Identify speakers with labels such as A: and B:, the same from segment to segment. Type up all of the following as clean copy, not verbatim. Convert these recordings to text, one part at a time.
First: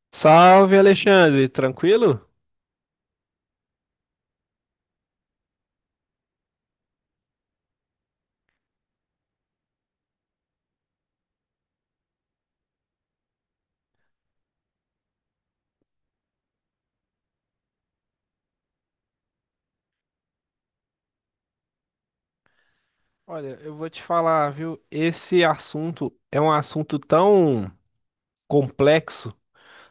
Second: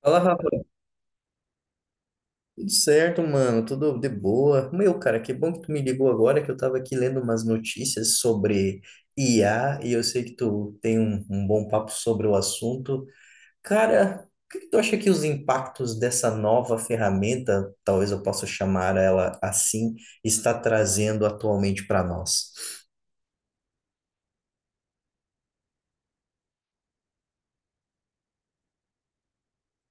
A: Fala, Rafa.
B: Salve, Alexandre, tranquilo?
A: Tudo certo, mano? Tudo de boa? Meu, cara, que bom que tu me ligou agora, que eu tava aqui lendo umas notícias sobre IA e eu sei que tu tem um bom papo sobre o assunto. Cara, o que que tu acha que os impactos dessa nova ferramenta, talvez eu possa chamar ela assim, está trazendo atualmente para nós?
B: Olha, eu vou te falar, viu? Esse assunto é um assunto tão complexo,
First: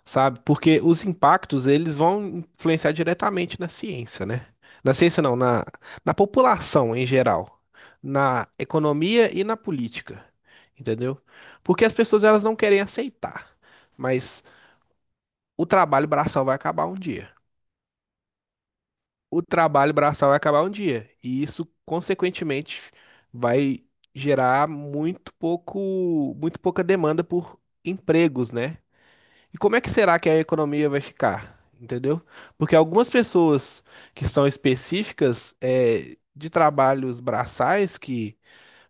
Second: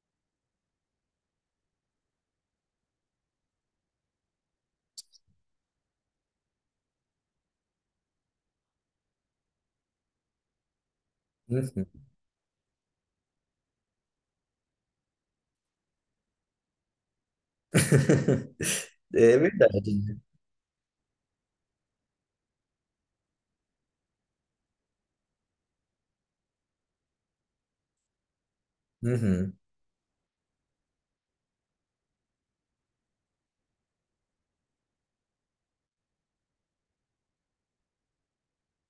B: sabe? Porque os impactos, eles vão influenciar diretamente na ciência, né? Na ciência não, na população em geral, na economia e na política, entendeu?
A: Uhum.
B: Porque as pessoas, elas não querem aceitar, mas o trabalho braçal vai acabar um dia.
A: É
B: O
A: verdade,
B: trabalho
A: né?
B: braçal vai acabar um dia. E isso, consequentemente, vai gerar muito pouco, muito pouca demanda por empregos, né?
A: Uhum.
B: E como é que será que a economia vai ficar? Entendeu? Porque algumas pessoas que são específicas de trabalhos braçais que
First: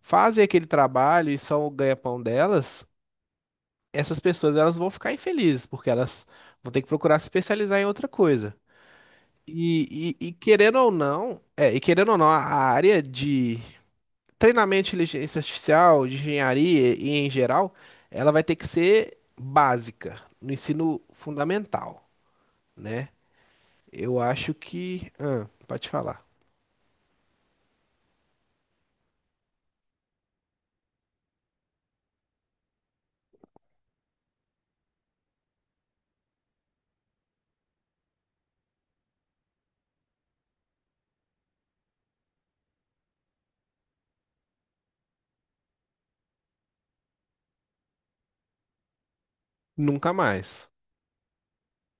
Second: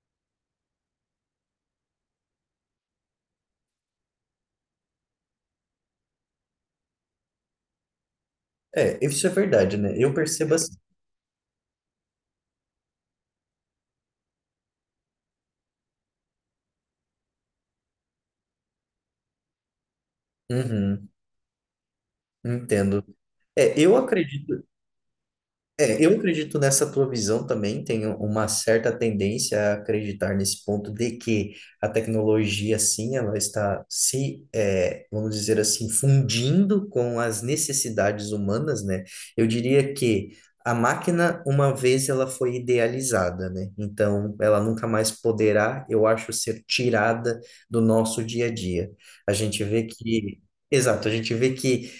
B: fazem aquele trabalho e são o ganha-pão delas, essas pessoas elas vão ficar infelizes, porque elas vão ter que procurar se especializar em outra coisa.
A: É, isso é verdade, né? Eu
B: E
A: percebo assim.
B: querendo ou não, e querendo ou não, a área de treinamento de inteligência artificial, de engenharia e em geral, ela vai ter que ser básica no ensino
A: Uhum,
B: fundamental,
A: entendo.
B: né?
A: É, eu
B: Eu acho
A: acredito.
B: que, ah, pode
A: É, eu
B: falar,
A: acredito nessa tua visão também, tenho uma certa tendência a acreditar nesse ponto de que a tecnologia, sim, ela está se, vamos dizer assim, fundindo com as necessidades humanas, né? Eu diria que a máquina, uma vez ela foi idealizada, né? Então, ela nunca mais poderá, eu acho, ser tirada do nosso dia a dia. A gente vê
B: nunca
A: que,
B: mais.
A: Exato, a gente vê que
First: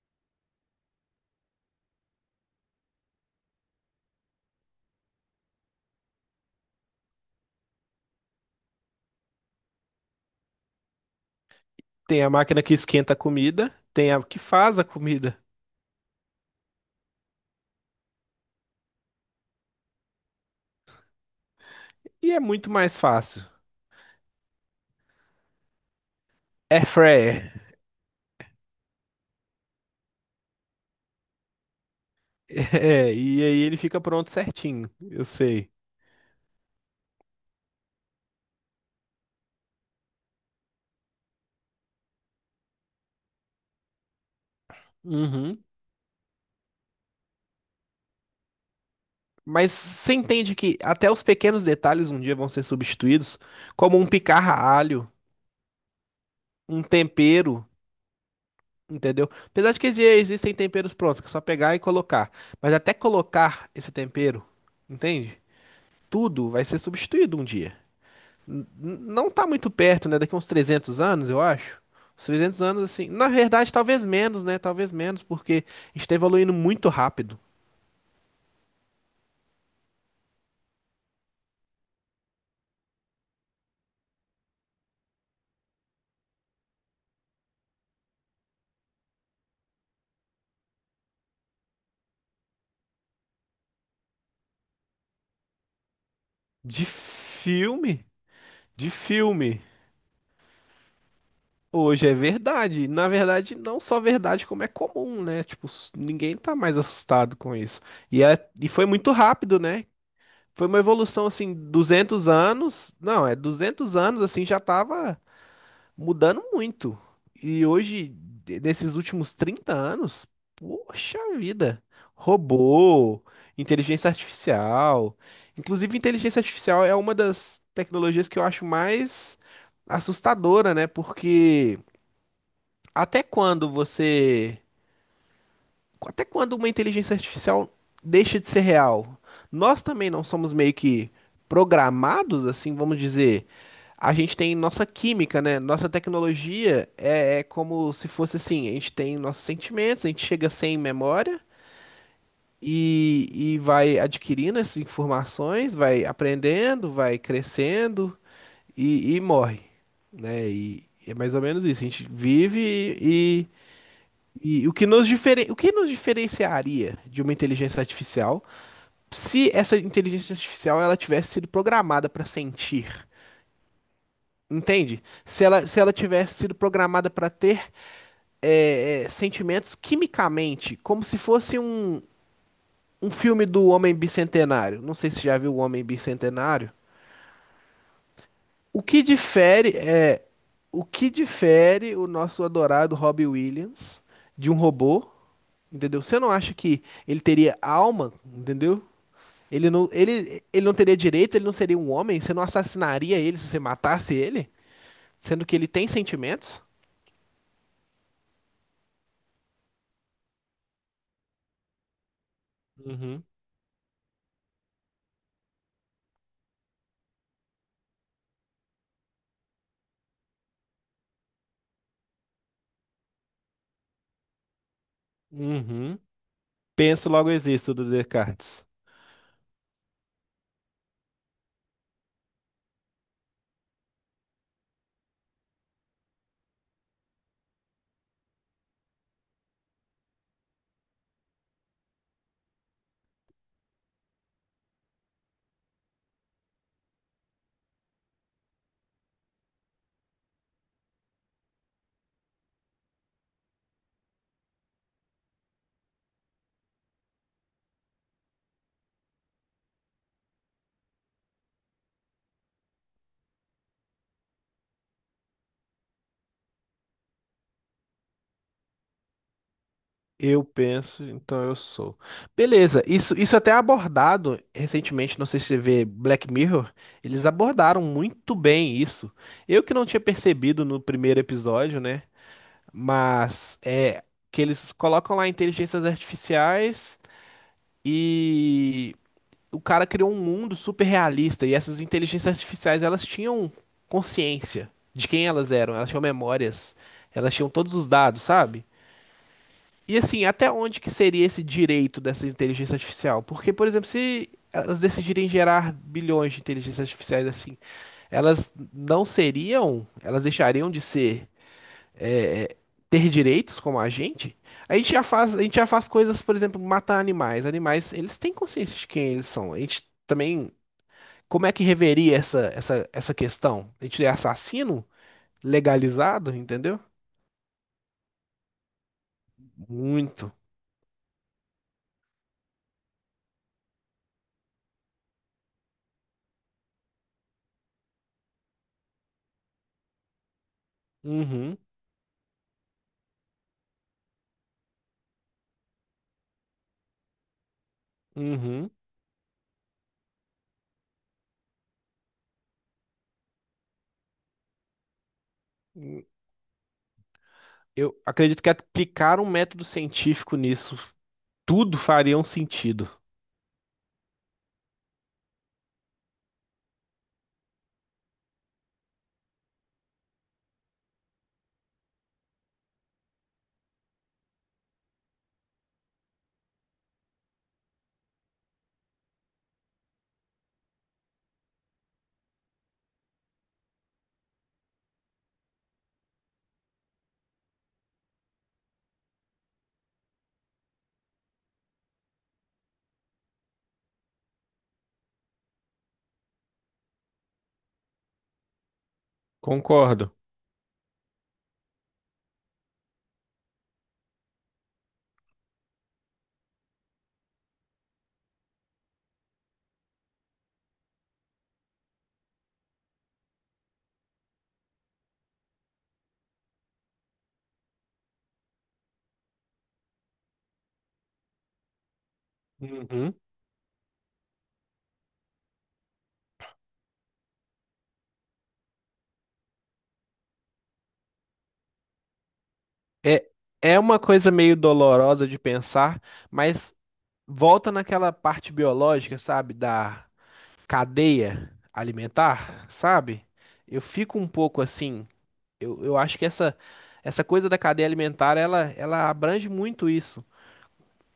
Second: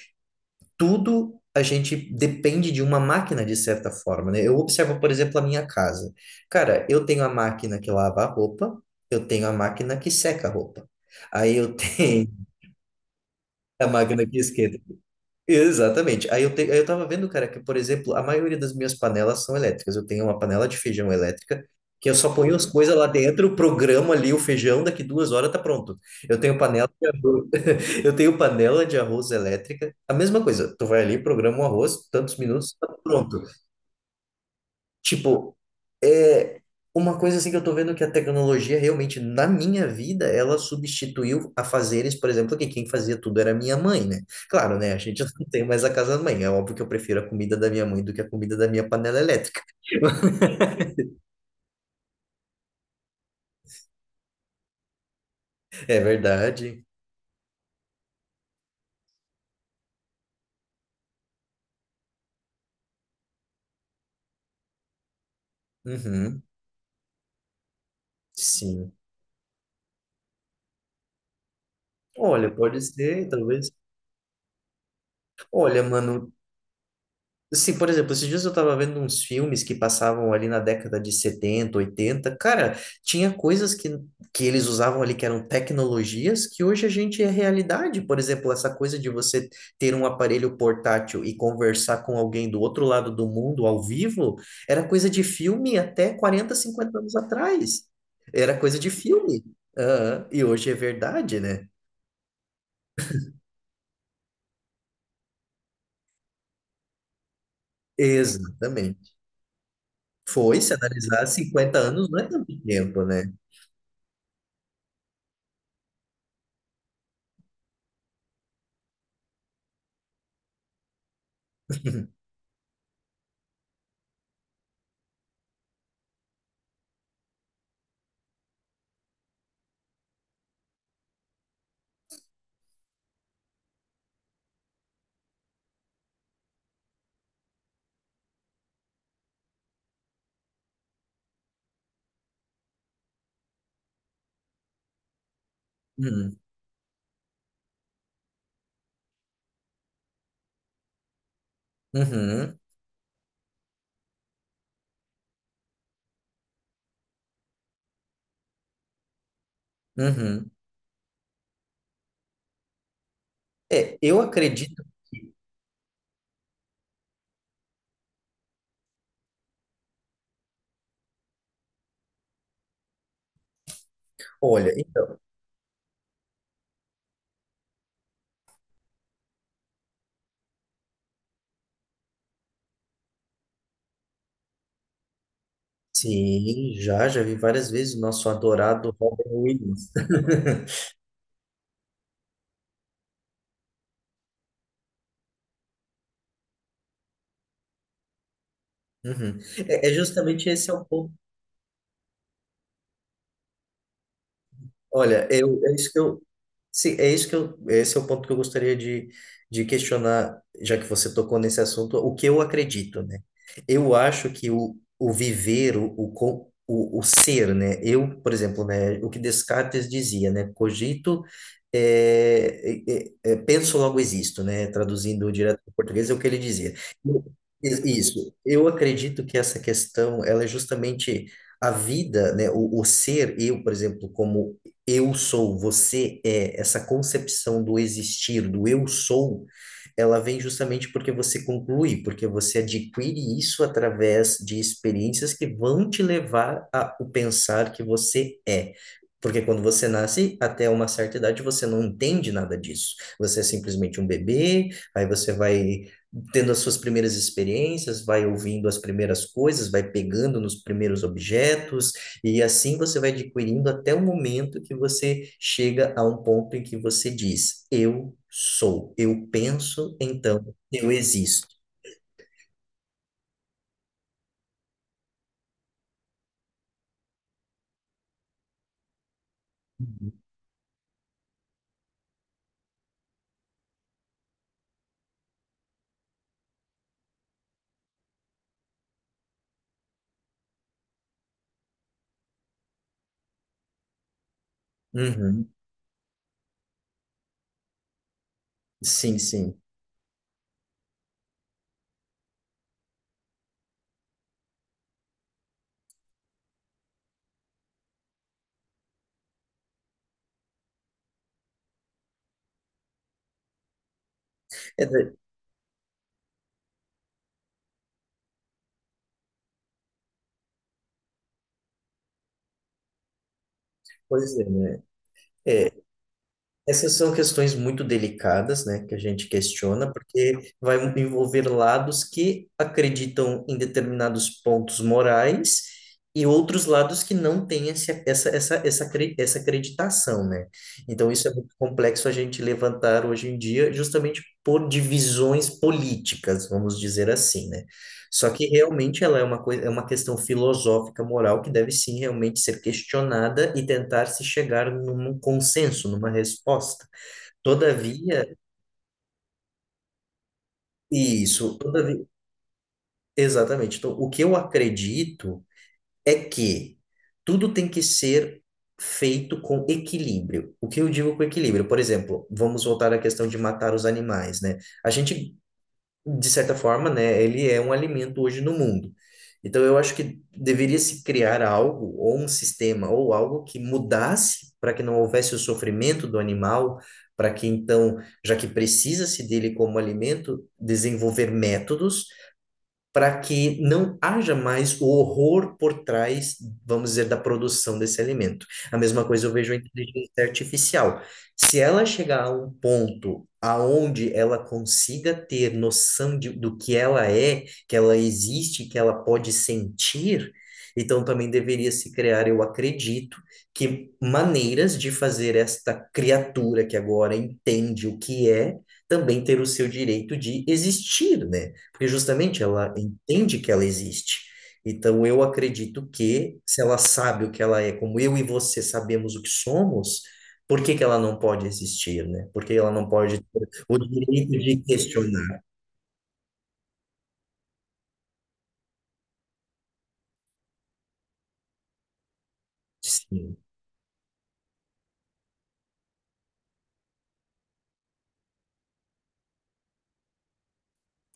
A: tudo a gente depende de uma máquina, de certa forma, né? Eu observo, por exemplo, a minha casa. Cara, eu tenho a máquina que lava a roupa, eu tenho a máquina que seca a roupa. Aí eu
B: Tem
A: tenho
B: a máquina que esquenta a comida,
A: a
B: tem a
A: máquina que
B: que
A: esquenta.
B: faz a comida,
A: Exatamente. Aí eu tava vendo, cara, que, por exemplo, a maioria das minhas panelas são elétricas. Eu tenho uma panela de feijão elétrica, que eu só
B: e é
A: ponho as
B: muito
A: coisas
B: mais
A: lá
B: fácil.
A: dentro, programo ali o feijão, daqui 2 horas tá pronto. Eu tenho
B: Air
A: panela de arroz,
B: fryer.
A: eu tenho panela de arroz elétrica. A mesma coisa, tu vai ali, programa o arroz, tantos minutos, tá
B: É,
A: pronto.
B: e aí ele fica pronto certinho, eu
A: Tipo,
B: sei.
A: é uma coisa assim que eu tô vendo que a tecnologia realmente, na minha vida, ela substituiu a fazeres por exemplo, que quem fazia tudo era minha mãe, né? Claro, né? A gente não
B: Uhum.
A: tem mais a casa da mãe. É óbvio que eu prefiro a comida da minha mãe do que a comida da minha panela elétrica.
B: Mas você entende que até os pequenos detalhes um dia vão ser substituídos, como um picar a alho,
A: É
B: um
A: verdade.
B: tempero, entendeu? Apesar de que existem temperos prontos, que é só pegar e colocar. Mas até colocar esse tempero, entende?
A: Uhum,
B: Tudo vai ser substituído um dia.
A: sim.
B: Não tá muito perto, né? Daqui uns 300 anos, eu acho. Uns
A: Olha,
B: 300
A: pode
B: anos, assim.
A: ser,
B: Na
A: talvez.
B: verdade, talvez menos, né? Talvez menos, porque
A: Olha,
B: a gente tá
A: mano,
B: evoluindo muito rápido.
A: sim, por exemplo, esses dias eu tava vendo uns filmes que passavam ali na década de 70 oitenta. Cara, tinha coisas que eles usavam ali que eram tecnologias que hoje a gente é realidade. Por exemplo, essa coisa de você ter um aparelho portátil e conversar com alguém do outro lado do mundo ao vivo era coisa de filme até 40
B: De
A: 50 anos atrás.
B: filme?
A: Era coisa de
B: De
A: filme.
B: filme.
A: Aham. E hoje é verdade, né?
B: Hoje é verdade. Na verdade, não só verdade, como é comum, né? Tipo, ninguém tá mais assustado com isso. E foi muito
A: Exatamente.
B: rápido, né?
A: Foi,
B: Foi
A: se
B: uma
A: analisar
B: evolução, assim,
A: 50 anos, não é
B: duzentos
A: tanto
B: anos.
A: tempo,
B: Não,
A: né?
B: é 200 anos, assim, já tava mudando muito. E hoje, nesses últimos 30 anos, poxa vida. Robô, inteligência artificial. Inclusive, inteligência artificial é uma das tecnologias que eu acho mais assustadora, né? Porque. Até quando você. Até quando uma inteligência artificial deixa de ser real? Nós também não somos meio que programados, assim, vamos dizer. A gente tem nossa química, né? Nossa tecnologia é como se fosse assim: a gente tem nossos sentimentos, a gente chega sem memória
A: Uhum,
B: e vai adquirindo essas informações, vai aprendendo, vai crescendo e morre, né?
A: uhum.
B: E é mais ou menos isso: a gente vive e
A: É, eu
B: E o
A: acredito.
B: que o que nos diferenciaria de uma inteligência artificial se essa inteligência artificial ela tivesse sido programada para sentir?
A: Olha,
B: Entende?
A: então,
B: Se ela, se ela tivesse sido programada para ter sentimentos quimicamente, como se fosse um, um filme do Homem Bicentenário. Não sei se já viu o Homem Bicentenário.
A: sim, já vi várias vezes o nosso
B: O
A: adorado
B: que
A: Robin
B: difere
A: Williams.
B: é o que difere o nosso adorado Robbie Williams de um robô, entendeu? Você não acha que ele teria alma, entendeu?
A: Uhum.
B: Ele não,
A: É
B: ele,
A: justamente
B: ele
A: esse
B: não
A: é o
B: teria
A: ponto.
B: direitos, ele não seria um homem? Você não assassinaria ele se você matasse ele?
A: Olha,
B: Sendo que
A: eu,
B: ele
A: é
B: tem
A: isso que eu,
B: sentimentos?
A: Sim, esse é o ponto que eu gostaria de questionar, já que você tocou nesse assunto, o que eu acredito, né?
B: Uhum.
A: Eu acho que o viver, o ser, né? Eu, por exemplo, né, o que Descartes dizia, né? Cogito, é, é, penso, logo existo, né? Traduzindo direto para o
B: Uhum.
A: português, é o que ele dizia.
B: Penso
A: Eu-
B: logo existo do
A: Isso, eu
B: Descartes.
A: acredito que essa questão, ela é justamente a vida, né? O ser, eu, por exemplo, como eu sou, você é, essa concepção do existir, do eu sou, ela vem justamente porque você conclui, porque você adquire isso através de experiências que vão te levar a o pensar que você é. Porque quando você nasce, até uma certa idade, você não entende nada disso. Você é simplesmente um bebê, aí você vai tendo as suas primeiras experiências, vai ouvindo as primeiras coisas, vai pegando nos primeiros objetos, e assim você vai adquirindo até o momento que você chega a um ponto em que você diz: eu sou, eu penso,
B: Eu
A: então eu
B: penso, então
A: existo.
B: eu sou. Beleza, isso até é abordado recentemente, não sei se você vê Black Mirror, eles abordaram muito bem isso. Eu que não tinha percebido no primeiro episódio, né? Mas é que eles colocam lá inteligências artificiais e o cara criou um mundo super realista e essas inteligências artificiais, elas tinham consciência de quem
A: Uhum.
B: elas eram, elas tinham memórias, elas tinham todos os dados, sabe?
A: Sim, sim.
B: E assim, até onde que seria esse direito dessa inteligência artificial? Porque, por exemplo, se elas decidirem gerar bilhões de inteligências artificiais assim, elas não seriam, elas deixariam de ser, é, é, ter direitos como a gente? A gente já
A: É,
B: faz, a gente já faz coisas, por exemplo, matar animais. Animais, eles têm consciência de quem eles são. A gente também, como é que reveria essa questão? A gente é
A: pois é, né?
B: assassino
A: É,
B: legalizado, entendeu?
A: Essas são questões muito delicadas, né, que a gente questiona,
B: Muito.
A: porque vai envolver lados que acreditam em determinados pontos morais e outros lados que não têm esse, essa, acre- essa acreditação, né? Então, isso é muito
B: Uhum,
A: complexo a gente levantar hoje em dia, justamente por divisões políticas, vamos dizer assim, né? Só que
B: uhum.
A: realmente ela é uma coisa, é uma questão filosófica, moral, que deve sim realmente ser questionada e tentar se chegar num consenso, numa resposta.
B: Eu
A: Todavia,
B: acredito que aplicar um método científico nisso,
A: isso,
B: tudo
A: todavia,
B: faria um sentido.
A: exatamente. Então, o que eu acredito é que tudo tem que ser feito com equilíbrio. O que eu digo com equilíbrio? Por exemplo, vamos voltar à questão de matar os animais, né? A gente de certa forma, né, ele é um alimento hoje no mundo. Então, eu acho que deveria se criar algo, ou um sistema, ou algo que mudasse para que não houvesse o sofrimento do animal, para que então, já que precisa-se dele como alimento, desenvolver métodos para que não haja mais o horror por trás, vamos dizer, da produção desse alimento. A mesma coisa eu vejo a inteligência
B: Concordo.
A: artificial. Se ela chegar a um ponto aonde ela consiga ter noção de, do que ela é, que ela existe, que ela pode sentir, então também deveria se criar, eu acredito, que maneiras de fazer esta criatura que agora entende o que é, também ter o seu direito de existir, né? Porque justamente ela
B: Uhum.
A: entende que ela existe. Então eu acredito que se ela sabe o que ela é, como eu e você sabemos o que somos, por que que ela não pode existir, né? Por que ela não pode
B: É,
A: ter o
B: é uma
A: direito
B: coisa
A: de
B: meio dolorosa de
A: questionar?
B: pensar, mas volta naquela parte biológica, sabe? Da cadeia alimentar, sabe?
A: Sim.
B: Eu fico um pouco assim. Eu acho que essa coisa da cadeia alimentar, ela abrange muito isso.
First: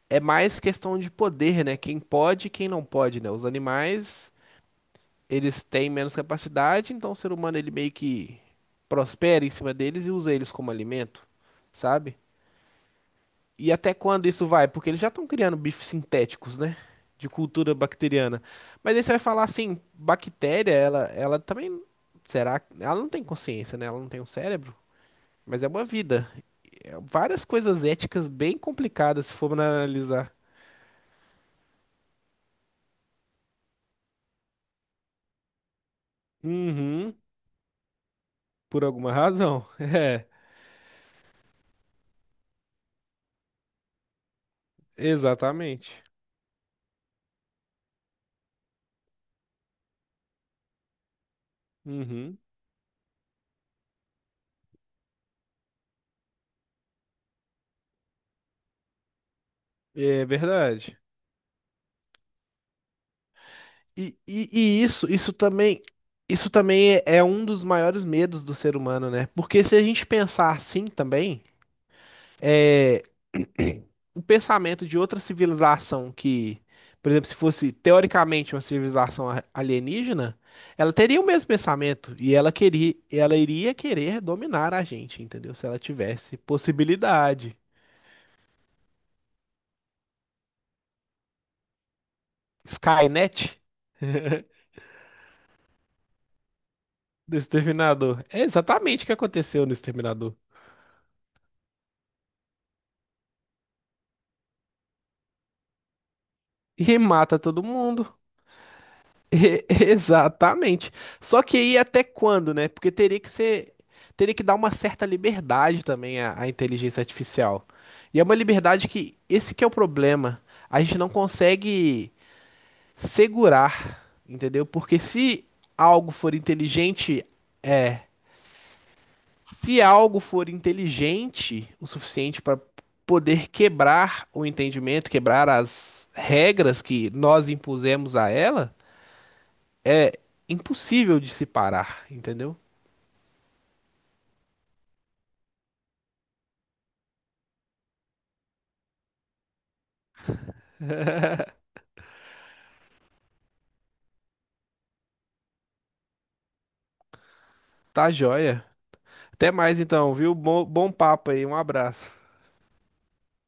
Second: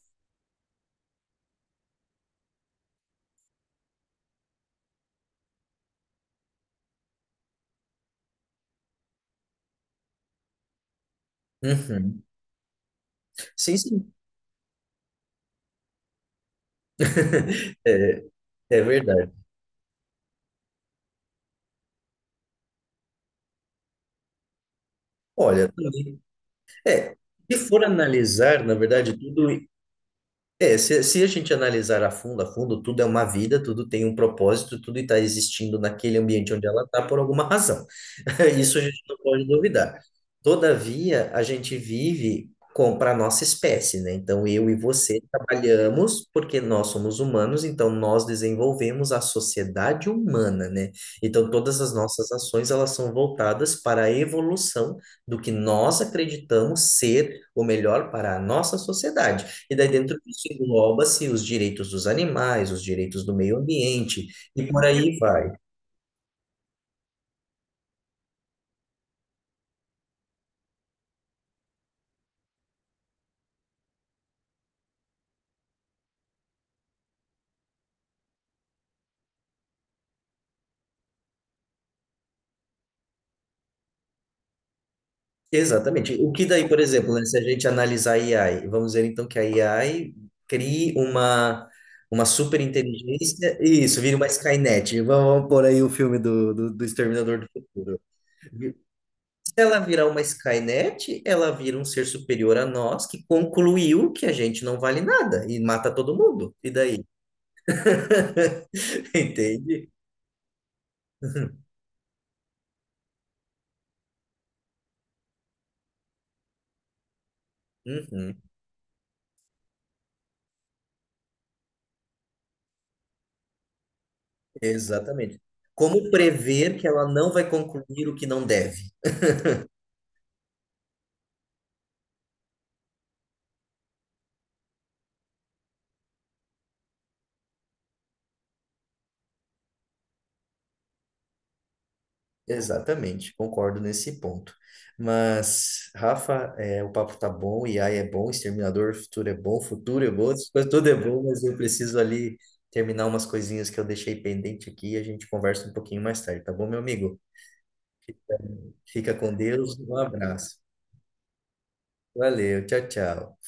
B: É mais questão de poder, né? Quem pode e quem não pode, né? Os animais. Eles têm menos capacidade, então o ser humano ele meio que prospera em cima deles e usa eles como alimento, sabe?
A: Uhum.
B: E
A: Sim,
B: até
A: sim.
B: quando isso vai? Porque eles já estão criando bifes sintéticos, né? De cultura
A: É,
B: bacteriana.
A: é
B: Mas aí você vai
A: verdade.
B: falar assim, bactéria, ela também, será? Ela não tem consciência, né? Ela não tem um cérebro. Mas é
A: Olha,
B: uma
A: também,
B: vida. É
A: é,
B: várias
A: se for
B: coisas éticas bem
A: analisar, na verdade,
B: complicadas se
A: tudo
B: for analisar.
A: é, se a gente analisar a fundo, tudo é uma vida, tudo tem um propósito, tudo está existindo naquele ambiente onde ela está
B: Uhum,
A: por alguma razão. Isso a
B: por
A: gente
B: alguma
A: não pode
B: razão.
A: duvidar.
B: É,
A: Todavia, a gente vive com para a nossa espécie, né? Então, eu e você
B: exatamente.
A: trabalhamos porque nós somos humanos, então nós desenvolvemos a sociedade humana, né? Então, todas as nossas
B: Uhum,
A: ações, elas são voltadas para a evolução do que nós acreditamos ser o melhor para a nossa sociedade. E daí dentro
B: é
A: disso
B: verdade.
A: engloba-se os direitos dos animais, os direitos do meio
B: E,
A: ambiente,
B: e,
A: e
B: e
A: por
B: isso,
A: aí vai.
B: isso também é um dos maiores medos do ser humano, né? Porque se a gente pensar assim também, é, o pensamento de outra civilização que, por exemplo, se fosse teoricamente uma civilização alienígena, ela teria o mesmo pensamento e ela queria, ela iria querer dominar a gente, entendeu? Se ela
A: Exatamente. O
B: tivesse
A: que daí, por exemplo, né, se a
B: possibilidade.
A: gente analisar a AI, vamos dizer então que a AI crie uma super
B: Skynet
A: inteligência, isso, vira uma Skynet. Vamos pôr aí o filme do
B: do
A: Exterminador do Futuro.
B: Exterminador. É exatamente o que
A: Se
B: aconteceu no
A: ela virar uma
B: Exterminador.
A: Skynet, ela vira um ser superior a nós que concluiu que a gente não vale nada e mata todo mundo. E
B: E
A: daí?
B: mata todo mundo. E-
A: Entende?
B: Exatamente. Só que aí até quando, né? Porque teria que ser, teria que dar uma certa liberdade também à, à inteligência artificial. E é uma
A: Uhum,
B: liberdade que esse que é o problema. A gente não consegue segurar, entendeu? Porque
A: exatamente.
B: se
A: Como
B: algo for
A: prever que ela
B: inteligente,
A: não vai
B: é,
A: concluir o que não deve?
B: se algo for inteligente o suficiente para poder quebrar o entendimento, quebrar as regras que nós impusemos a ela é impossível de se parar, entendeu?
A: Exatamente, concordo nesse ponto. Mas, Rafa, o papo tá bom, AI é bom, Exterminador Futuro é bom, essas coisas tudo é bom, mas eu preciso ali terminar umas coisinhas que eu deixei pendente aqui e a gente conversa um pouquinho mais tarde, tá bom, meu amigo?
B: Tá joia.
A: Fica com
B: Até
A: Deus,
B: mais
A: um
B: então, viu?
A: abraço.
B: Bom, bom papo aí, um abraço.
A: Valeu, tchau, tchau.